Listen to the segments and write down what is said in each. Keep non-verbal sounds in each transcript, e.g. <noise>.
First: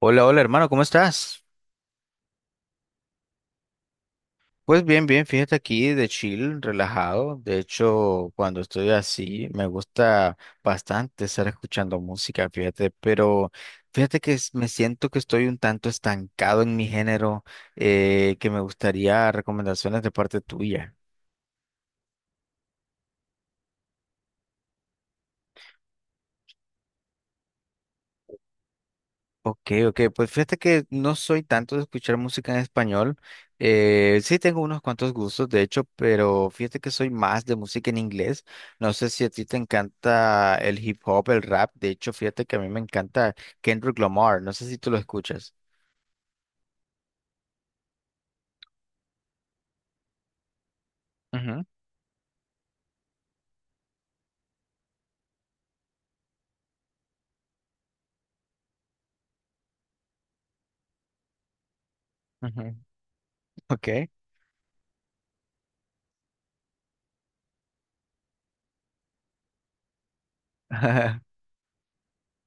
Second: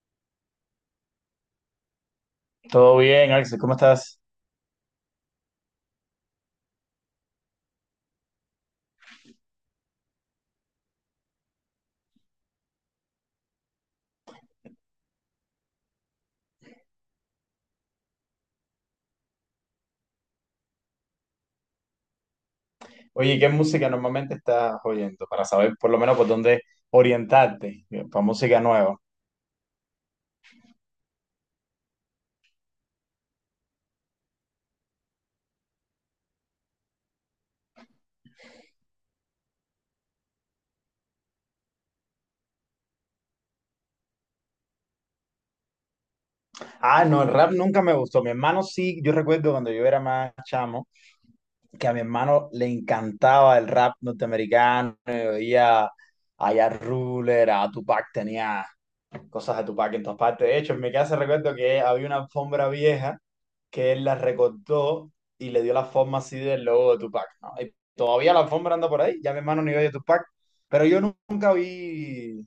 Hola, hola hermano, ¿cómo estás? Todo bien, Axel, ¿cómo estás? Pues bien, bien, fíjate aquí de chill, relajado. De hecho, cuando estoy así, me gusta bastante estar escuchando música, fíjate, pero fíjate que me siento que estoy un tanto estancado en mi género, que me gustaría recomendaciones de parte tuya. Oye, ¿qué música normalmente estás oyendo? Para saber por lo menos por dónde orientarte, para música nueva. Ok, ok, pues fíjate que no soy tanto de escuchar música en español. Sí tengo unos cuantos gustos, de hecho, pero fíjate que soy más de música en inglés. No sé si a ti te encanta el hip hop, el rap. De hecho, fíjate que a mí me encanta Kendrick Lamar. No sé si tú lo escuchas. Ah, no, el rap nunca me gustó. Mi hermano sí, yo recuerdo cuando yo era más chamo, Ujú, que a mi hermano le encantaba el rap norteamericano, oía a Ja Ruler, a Tupac tenía cosas de Tupac en todas partes. De hecho, en mi casa recuerdo que había una alfombra ujú. vieja Ok. que él la recortó y le dio la forma así del logo de Tupac, ¿no? Y todavía la alfombra anda por ahí, ya mi hermano ni oye Tupac, pero <laughs> nunca vi,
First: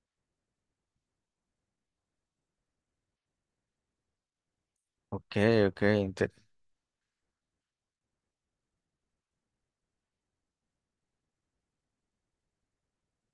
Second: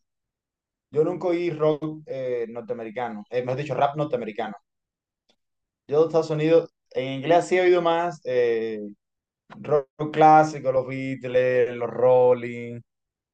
yo nunca oí rock norteamericano, mejor dicho, rap norteamericano. Ok, ok, Yo de Estados Unidos, en inglés sí he oído más rock clásico, los Beatles, los Rolling,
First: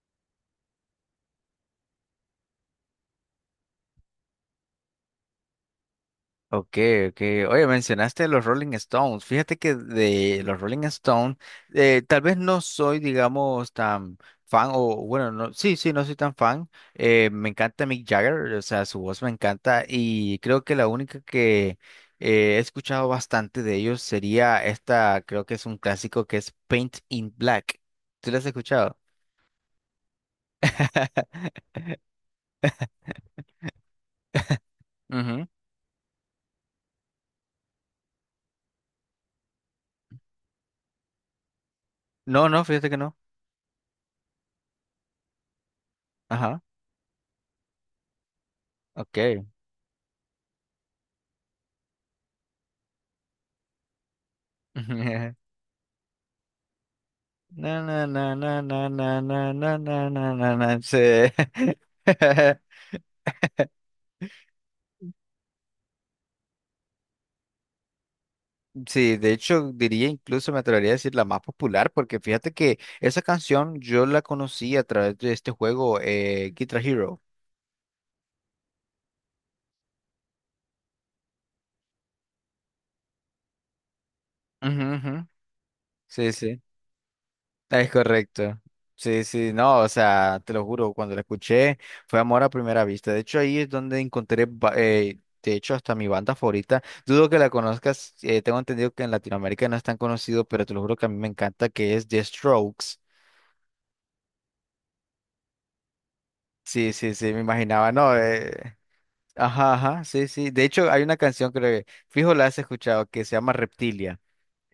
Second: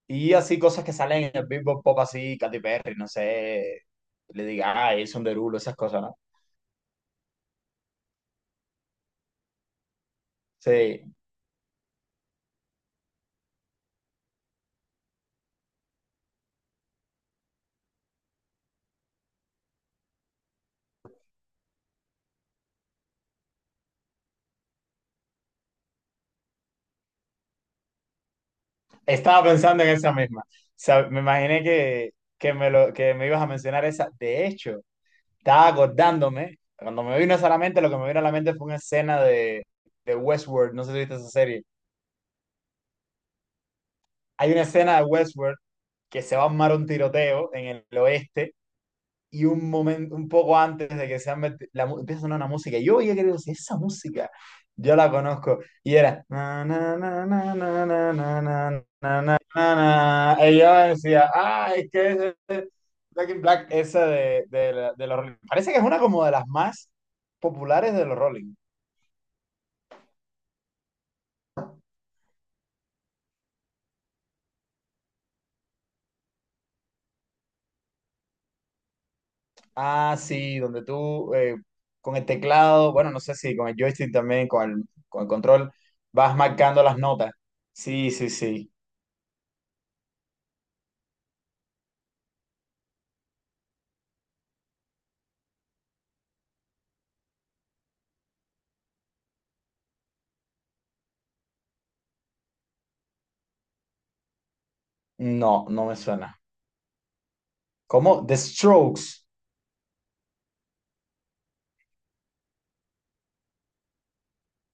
y así cosas que salen en el Billboard Pop, así, Katy Perry, no sé, le diga, ah, Jason Derulo, esas cosas, ¿no? ok, ok. Oye, mencionaste los Rolling Stones. Fíjate que de los Rolling Sí, Stones, tal vez no soy, digamos, tan fan, o bueno, no, sí, sí, no soy tan fan. Me encanta Mick Jagger, o sea, su voz me encanta y creo que la única que he escuchado bastante de ellos sería esta, creo que es un clásico que es Paint in Black. ¿Tú la has escuchado? estaba pensando en esa misma. O sea, me imaginé <laughs> que, que, me lo, que me ibas a mencionar esa. De hecho, Ujú. estaba acordándome, cuando me vino esa a la mente, lo que me vino a la mente fue una escena de Westworld, no sé si viste esa serie. No, no, fíjate que no. Hay una escena de Westworld que se va a Ajá, armar un tiroteo en el oeste y ok. un momento, un poco antes de que se han meti- la, mu- empieza a sonar una música, y yo ya creo, si esa música, yo la <laughs> conozco, y era, na, na, na, na, Na, na, na, na, na, na, na, na, na, na, na, na, na, na, na, na, na, y yo na. decía, Sí. ah, es que es <laughs> Black in Black, esa de los Rolling, parece que es una como de las más populares de los Rolling. Sí, de hecho diría incluso me atrevería a decir la más popular porque fíjate que esa canción yo la conocí a través de este juego Guitar Hero. Ah, sí, donde tú, con el teclado, bueno, no sé si con el joystick también, con Ujú, el, ujú. con el control, Sí, vas sí. marcando las notas, Es sí, sí, correcto. sí, Sí, sí, no, o sea, te lo juro, cuando la escuché fue amor a primera vista. De hecho, ahí es donde encontré, de hecho, hasta mi banda favorita. Dudo que la conozcas, tengo entendido que en Latinoamérica no es tan conocido, pero te lo juro que a mí me encanta que es The Strokes. no, no me suena. Sí, sí, sí, me imaginaba, no, ¿Cómo? The Strokes. ajá, ajá, sí, sí. De hecho, hay una canción creo que, fijo, la has escuchado, que se llama Reptilia.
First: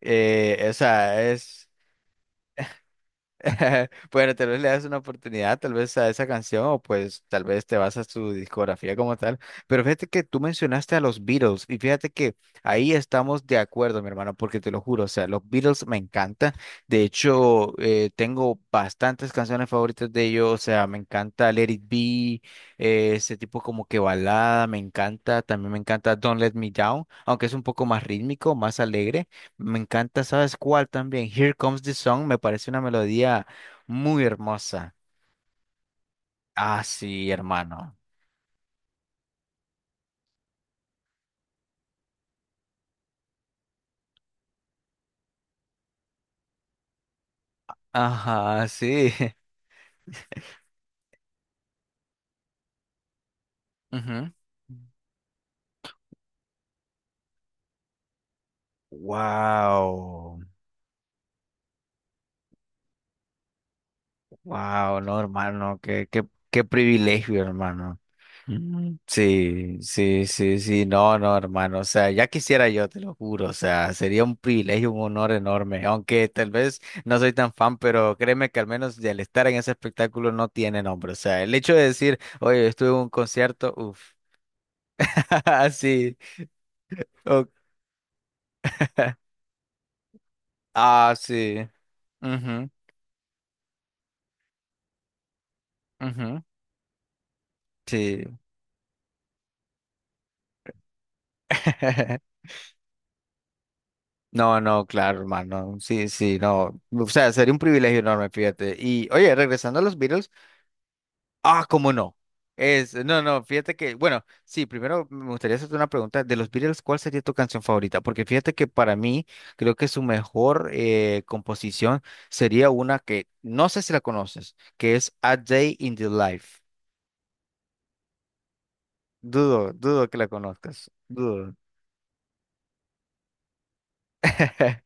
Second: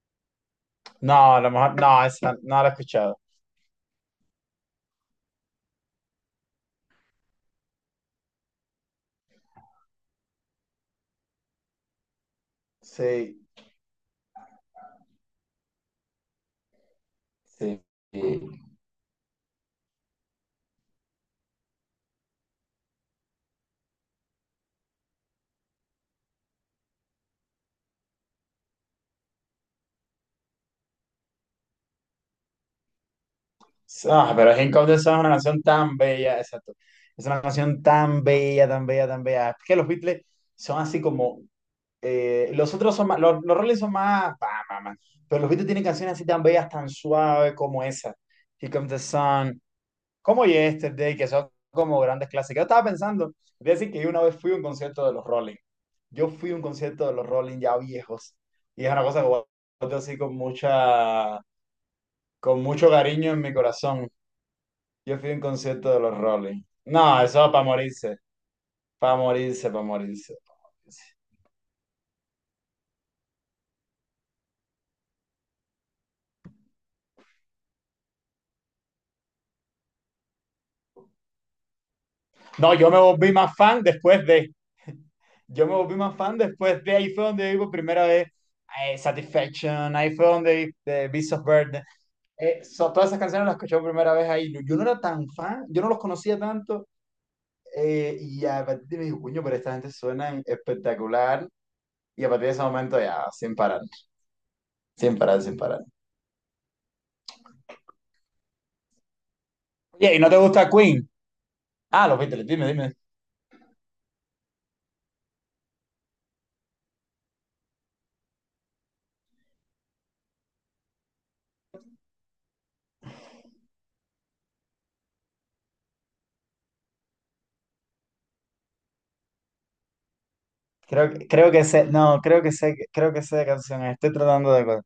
O sea, No, a lo es. mejor, no, esa no la he escuchado. <laughs> Bueno, tal vez le das una oportunidad, tal vez a esa canción, o pues tal vez te vas a su discografía como tal. Pero fíjate que tú mencionaste a los Beatles, y fíjate que ahí Sí, estamos de acuerdo, mi hermano, porque te lo juro, o sea, los Beatles me encantan. De hecho, sí, tengo bastantes canciones favoritas de ellos, o sea, me encanta Let It Be, ese tipo como que balada, me encanta. También me encanta Don't Let Me Down, aunque es un poco más rítmico, más alegre. Me encanta, ¿sabes cuál también? Here Comes the Sun me parece una melodía sí. muy Ah, pero King of hermosa. the Sun es una canción tan bella, exacto. Ah, Es sí, una canción hermano. tan bella, tan bella, tan bella. Es que los Beatles son así como, los otros son más. Los Rolling son más, pa, pa, pa. Pero los Beatles tienen canciones así tan bellas, tan suaves como esa. Ajá, Here Comes the sí. Sun, como Yesterday, que son como grandes clásicos. Yo estaba pensando decir que yo una vez fui <laughs> a un concierto de los Rolling. Yo fui a un concierto de los Rolling ya viejos. Y es una cosa que guardo así con Wow. Con mucho cariño en mi corazón. Wow, Yo no, fui a un hermano, concierto de qué, los qué, qué Rolling. No, privilegio, eso para hermano. morirse, Mm. para morirse, Sí, para sí, morirse. sí, sí, Morirse. no, no, hermano, o sea, ya quisiera yo, te lo juro, o sea, sería un privilegio, un honor enorme, aunque tal vez no soy tan fan, pero créeme que al menos el estar en ese espectáculo no tiene nombre, o sea, el hecho de decir, oye, No, estuve yo en me un volví más concierto, fan uff, después de. <laughs> Yo <laughs> me volví más sí, fan después de. Ahí fue o- donde vi por primera vez <laughs> Satisfaction, ahí fue donde vi ah, Beast of sí, Burden. Mhm, Todas esas canciones las escuché por primera vez ahí. Yo no era tan fan, yo no los conocía mhm, tanto, sí. y a partir de me dije: "Coño, pero esta gente suena espectacular". Y a <laughs> partir de ese momento ya, sin parar, No, no, sin claro, parar, sin hermano. parar. Sí, sí, no. O sea, sería un privilegio enorme, fíjate. Y oye, regresando a los Oye, ¿y no Beatles, te gusta Queen? ah, cómo Ah, no. los Beatles, dime, dime. No, no, fíjate que, bueno, sí, primero me gustaría hacerte una pregunta. De los Beatles, ¿cuál sería tu canción favorita? Porque fíjate que para mí, creo que su mejor composición sería una que no sé si la conoces, que es A Day in the Life. Dudo, dudo que la conozcas. Creo creo Dudo. que sé, no, creo que sé de canción. Estoy tratando de <laughs>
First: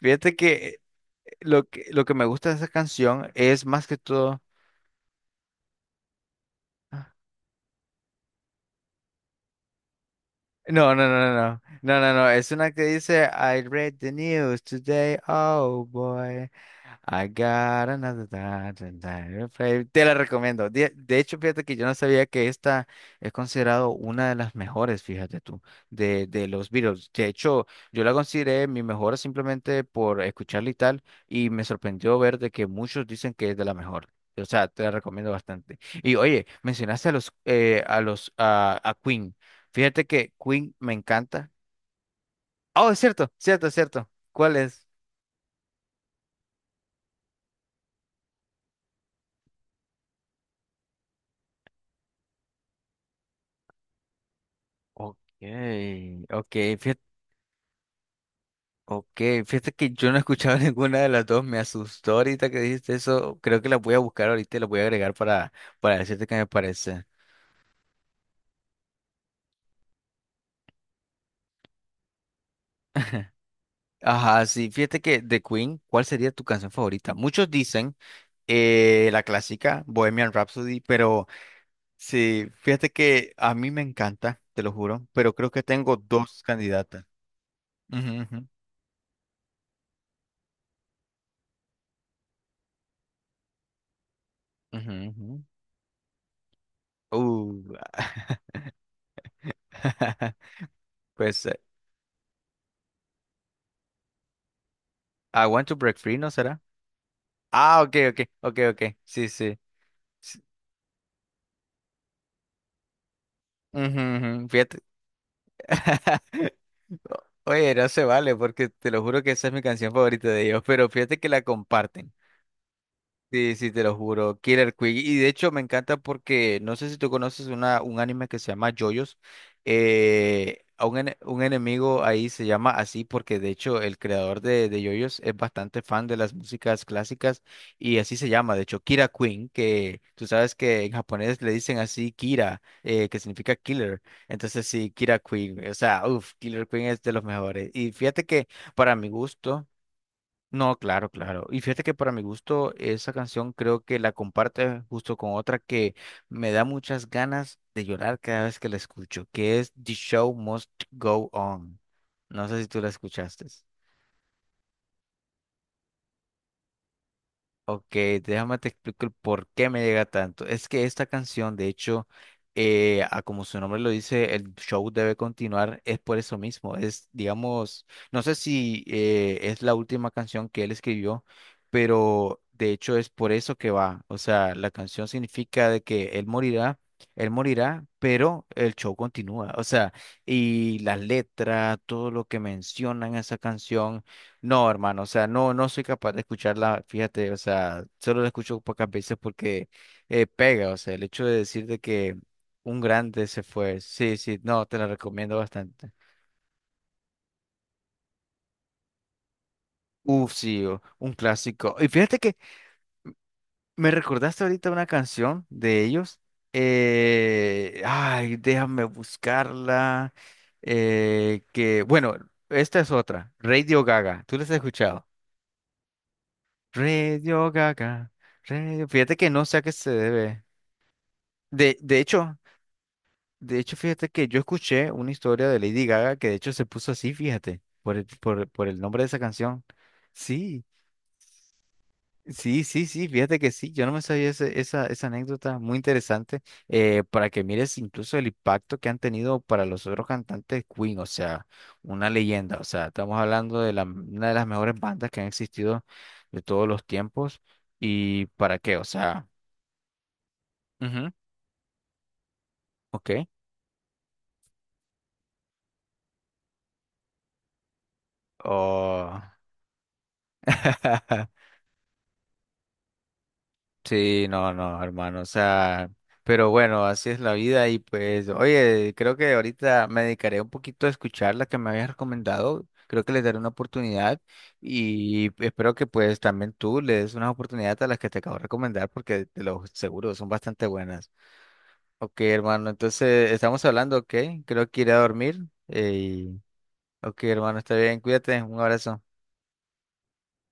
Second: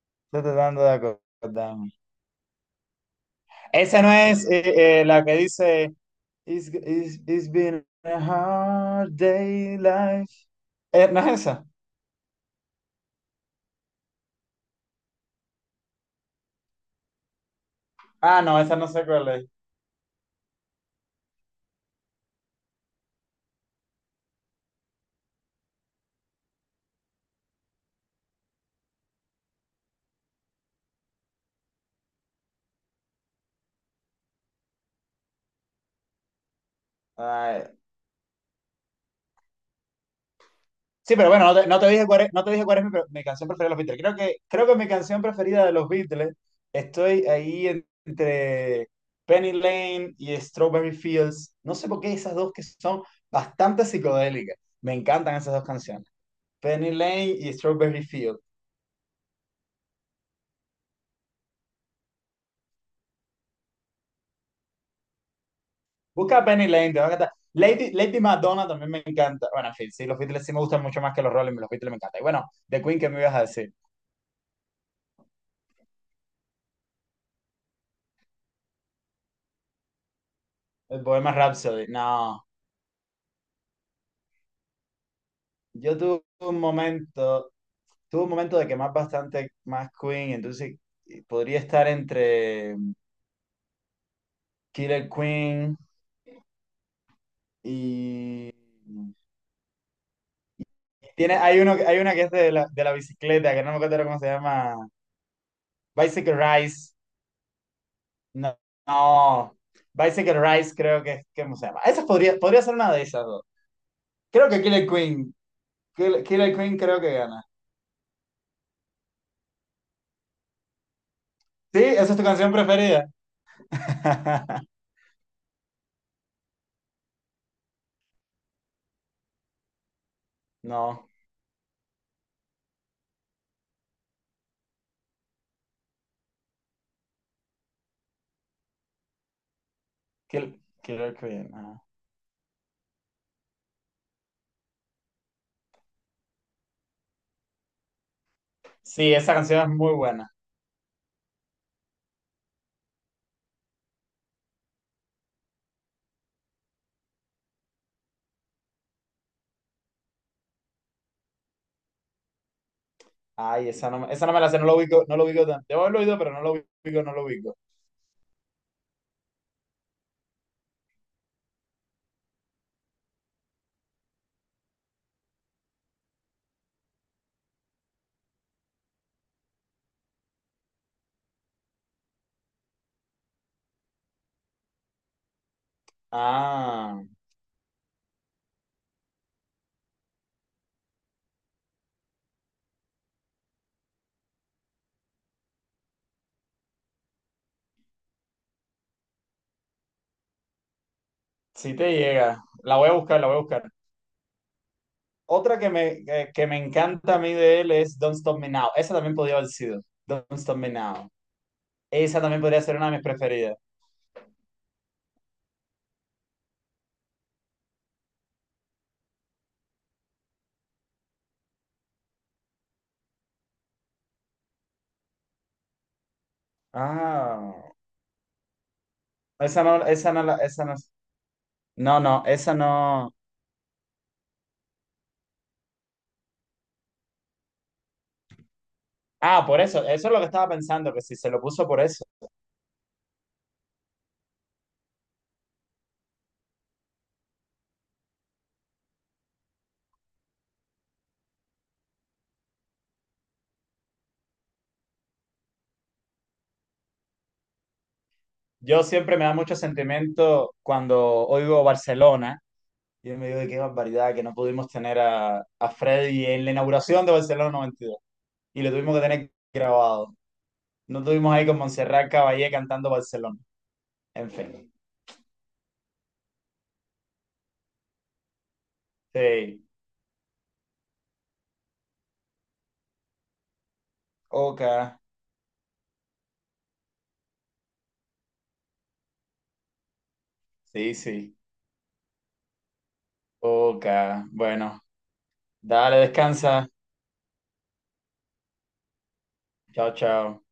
Fíjate estoy que tratando de lo que, acordarme. lo que me gusta de esa canción es más que Esa no todo. es la que dice it's been a hard day life. No, no, no, ¿No es no, esa? no, no, no, es una que dice, I read the news today, oh boy, I got another Ah, no, esa no sé cuál es. Play". Te la recomiendo. De hecho, fíjate que yo no sabía que esta es considerado una de las mejores, fíjate tú, de los Beatles. De hecho, yo la consideré mi mejor simplemente por escucharla y tal, y me sorprendió ver de que muchos dicen que es de la mejor. O sea, te la recomiendo bastante. Y oye, mencionaste a los, Ay. A los, a Queen. Fíjate que Queen me Sí, pero bueno, encanta. No te dije cuál es, no te dije cuál es Oh, es mi cierto, canción preferida cierto, de los Beatles. cierto. ¿Cuál Creo que es? mi canción preferida de los Beatles estoy ahí entre Penny Lane y Strawberry Fields. No sé por qué esas dos que son bastante psicodélicas. Me Ok, encantan esas dos canciones. ok, Penny fíjate, Lane y Strawberry Fields. okay, fíjate que yo no he escuchado <laughs> ninguna de las dos. Me asustó ahorita que dijiste eso. Creo que la voy a buscar ahorita y la voy a agregar para decirte qué Busca me Penny Lane, te parece. va a encantar. Lady, Lady Madonna también me encanta. Bueno, en fin, sí, los Beatles sí me gustan mucho más que los Rolling, los Beatles me encantan. Y bueno, The Queen, ¿qué me <laughs> ibas a decir? Ajá, sí, fíjate que de Queen, ¿cuál sería tu canción favorita? Muchos dicen la clásica Bohemian Rhapsody, El pero Bohemian Rhapsody. No, sí, fíjate que a mí me encanta, te lo juro, pero creo que yo tengo dos candidatas. Ujú, tuve un ujú, momento de quemar bastante más Queen, entonces podría estar entre mm, ujú, Killer ujú. Queen Uh, y... <laughs> y tiene, pues hay, uno, hay una que es de la bicicleta, que no me acuerdo cómo se llama. I want to break free, ¿no Bicycle será? Rise. Ah, ok, ok, No, ok, ok. Sí, no. sí. Bicycle Sí. Rise creo que es, que ¿cómo se llama? Esa podría, podría ser una de esas dos. Ujú, ujú. Creo que Fíjate. Killer Queen. <laughs> Killer Queen creo que gana. Oye, no se vale porque te lo juro que esa es mi canción favorita de ellos, pero fíjate que la ¿Sí? comparten. ¿Esa es tu canción preferida? Sí, sí, te lo juro. <laughs> Killer Queen. Y de hecho me encanta porque no sé si tú conoces un anime que se llama JoJo's. A un, No. ene- un enemigo ahí se llama así porque de hecho el creador de JoJo's es bastante fan de las músicas clásicas y así se llama. De hecho, Kira Queen, que tú sabes Kill- que en Killer japonés Queen, le dicen ah. así Kira, que significa killer. Entonces sí, Kira Queen. O sea, uff, Killer Queen es de los mejores. Y fíjate que para mi Sí, esa gusto. canción es muy buena. No, claro, claro. Y fíjate que para mi gusto esa canción creo que la comparte justo con otra que me da muchas ganas de llorar cada vez que la escucho, que es The Show Must Go On. No sé si tú la escuchaste. Ay, esa no, esa no me la sé, no lo ubico, no lo ubico tanto. Debo haberlo oído, pero no lo ubico, no lo ubico. Ok, déjame te explico el por qué me llega tanto. Es que esta canción, de hecho, a como su nombre lo dice, el show debe continuar, es por eso mismo. Es, digamos, no sé si es la última canción que él escribió, pero de hecho es por eso que va. O sea, la canción significa de que Ah, él morirá, pero el show continúa. O sea, y las letras, todo lo que mencionan esa canción. No, hermano, o sea, no, no soy capaz de escucharla, fíjate, o sea, solo la escucho pocas veces porque pega, o sea, el hecho de decir sí de te que llega. La un voy a buscar, grande la voy a se buscar. fue, sí, sí, no, te la recomiendo Otra que bastante. Que me encanta a mí de él es Don't Stop Me Now. Esa también podía haber sido. Don't Uf, Stop sí, Me Now. un clásico. Y fíjate Esa que también podría ser una de mis preferidas. me recordaste ahorita una canción de ellos, ay, déjame buscarla, que, bueno, esta es otra, Radio Gaga, ¿tú la has escuchado? Radio Ah, Gaga, fíjate que no sé a esa qué no, se esa no, debe. esa no. De, de No, no, hecho, esa no. de hecho, fíjate que yo escuché una historia de Lady Gaga que de hecho se puso así, fíjate, por el nombre de esa Ah, por canción. eso, eso es lo que estaba Sí, pensando, que si se lo puso por eso. sí, sí, sí, fíjate que sí, yo no me sabía esa anécdota, muy interesante, para que mires incluso el impacto que han tenido para los otros cantantes Queen, o sea, una leyenda, o sea, estamos hablando de una de las mejores bandas que han existido de todos los tiempos, y para qué, Yo o siempre me sea, da mucho sentimiento cuando ujú, oigo Barcelona, y ok, yo me digo: "Ay, qué barbaridad que no pudimos tener a Freddy en la inauguración de Barcelona 92, y dos, y lo tuvimos que oh. tener grabado. No tuvimos ahí <laughs> con Montserrat Caballé cantando Barcelona". Sí, En no, fin, no, hermano, o sea, pero bueno, así es la vida y pues, oye, creo que sí, ahorita me dedicaré un poquito a escuchar la que me habías recomendado, creo que les daré una oportunidad ok, y espero que pues también tú le des una oportunidad a las que te acabo de recomendar porque te lo seguro, son bastante sí, buenas. sí, Ok, hermano, entonces estamos ok, hablando, ok, creo que bueno, iré a dormir dale, eh, descansa. ok, hermano, está bien, cuídate, un abrazo. Chao, chao.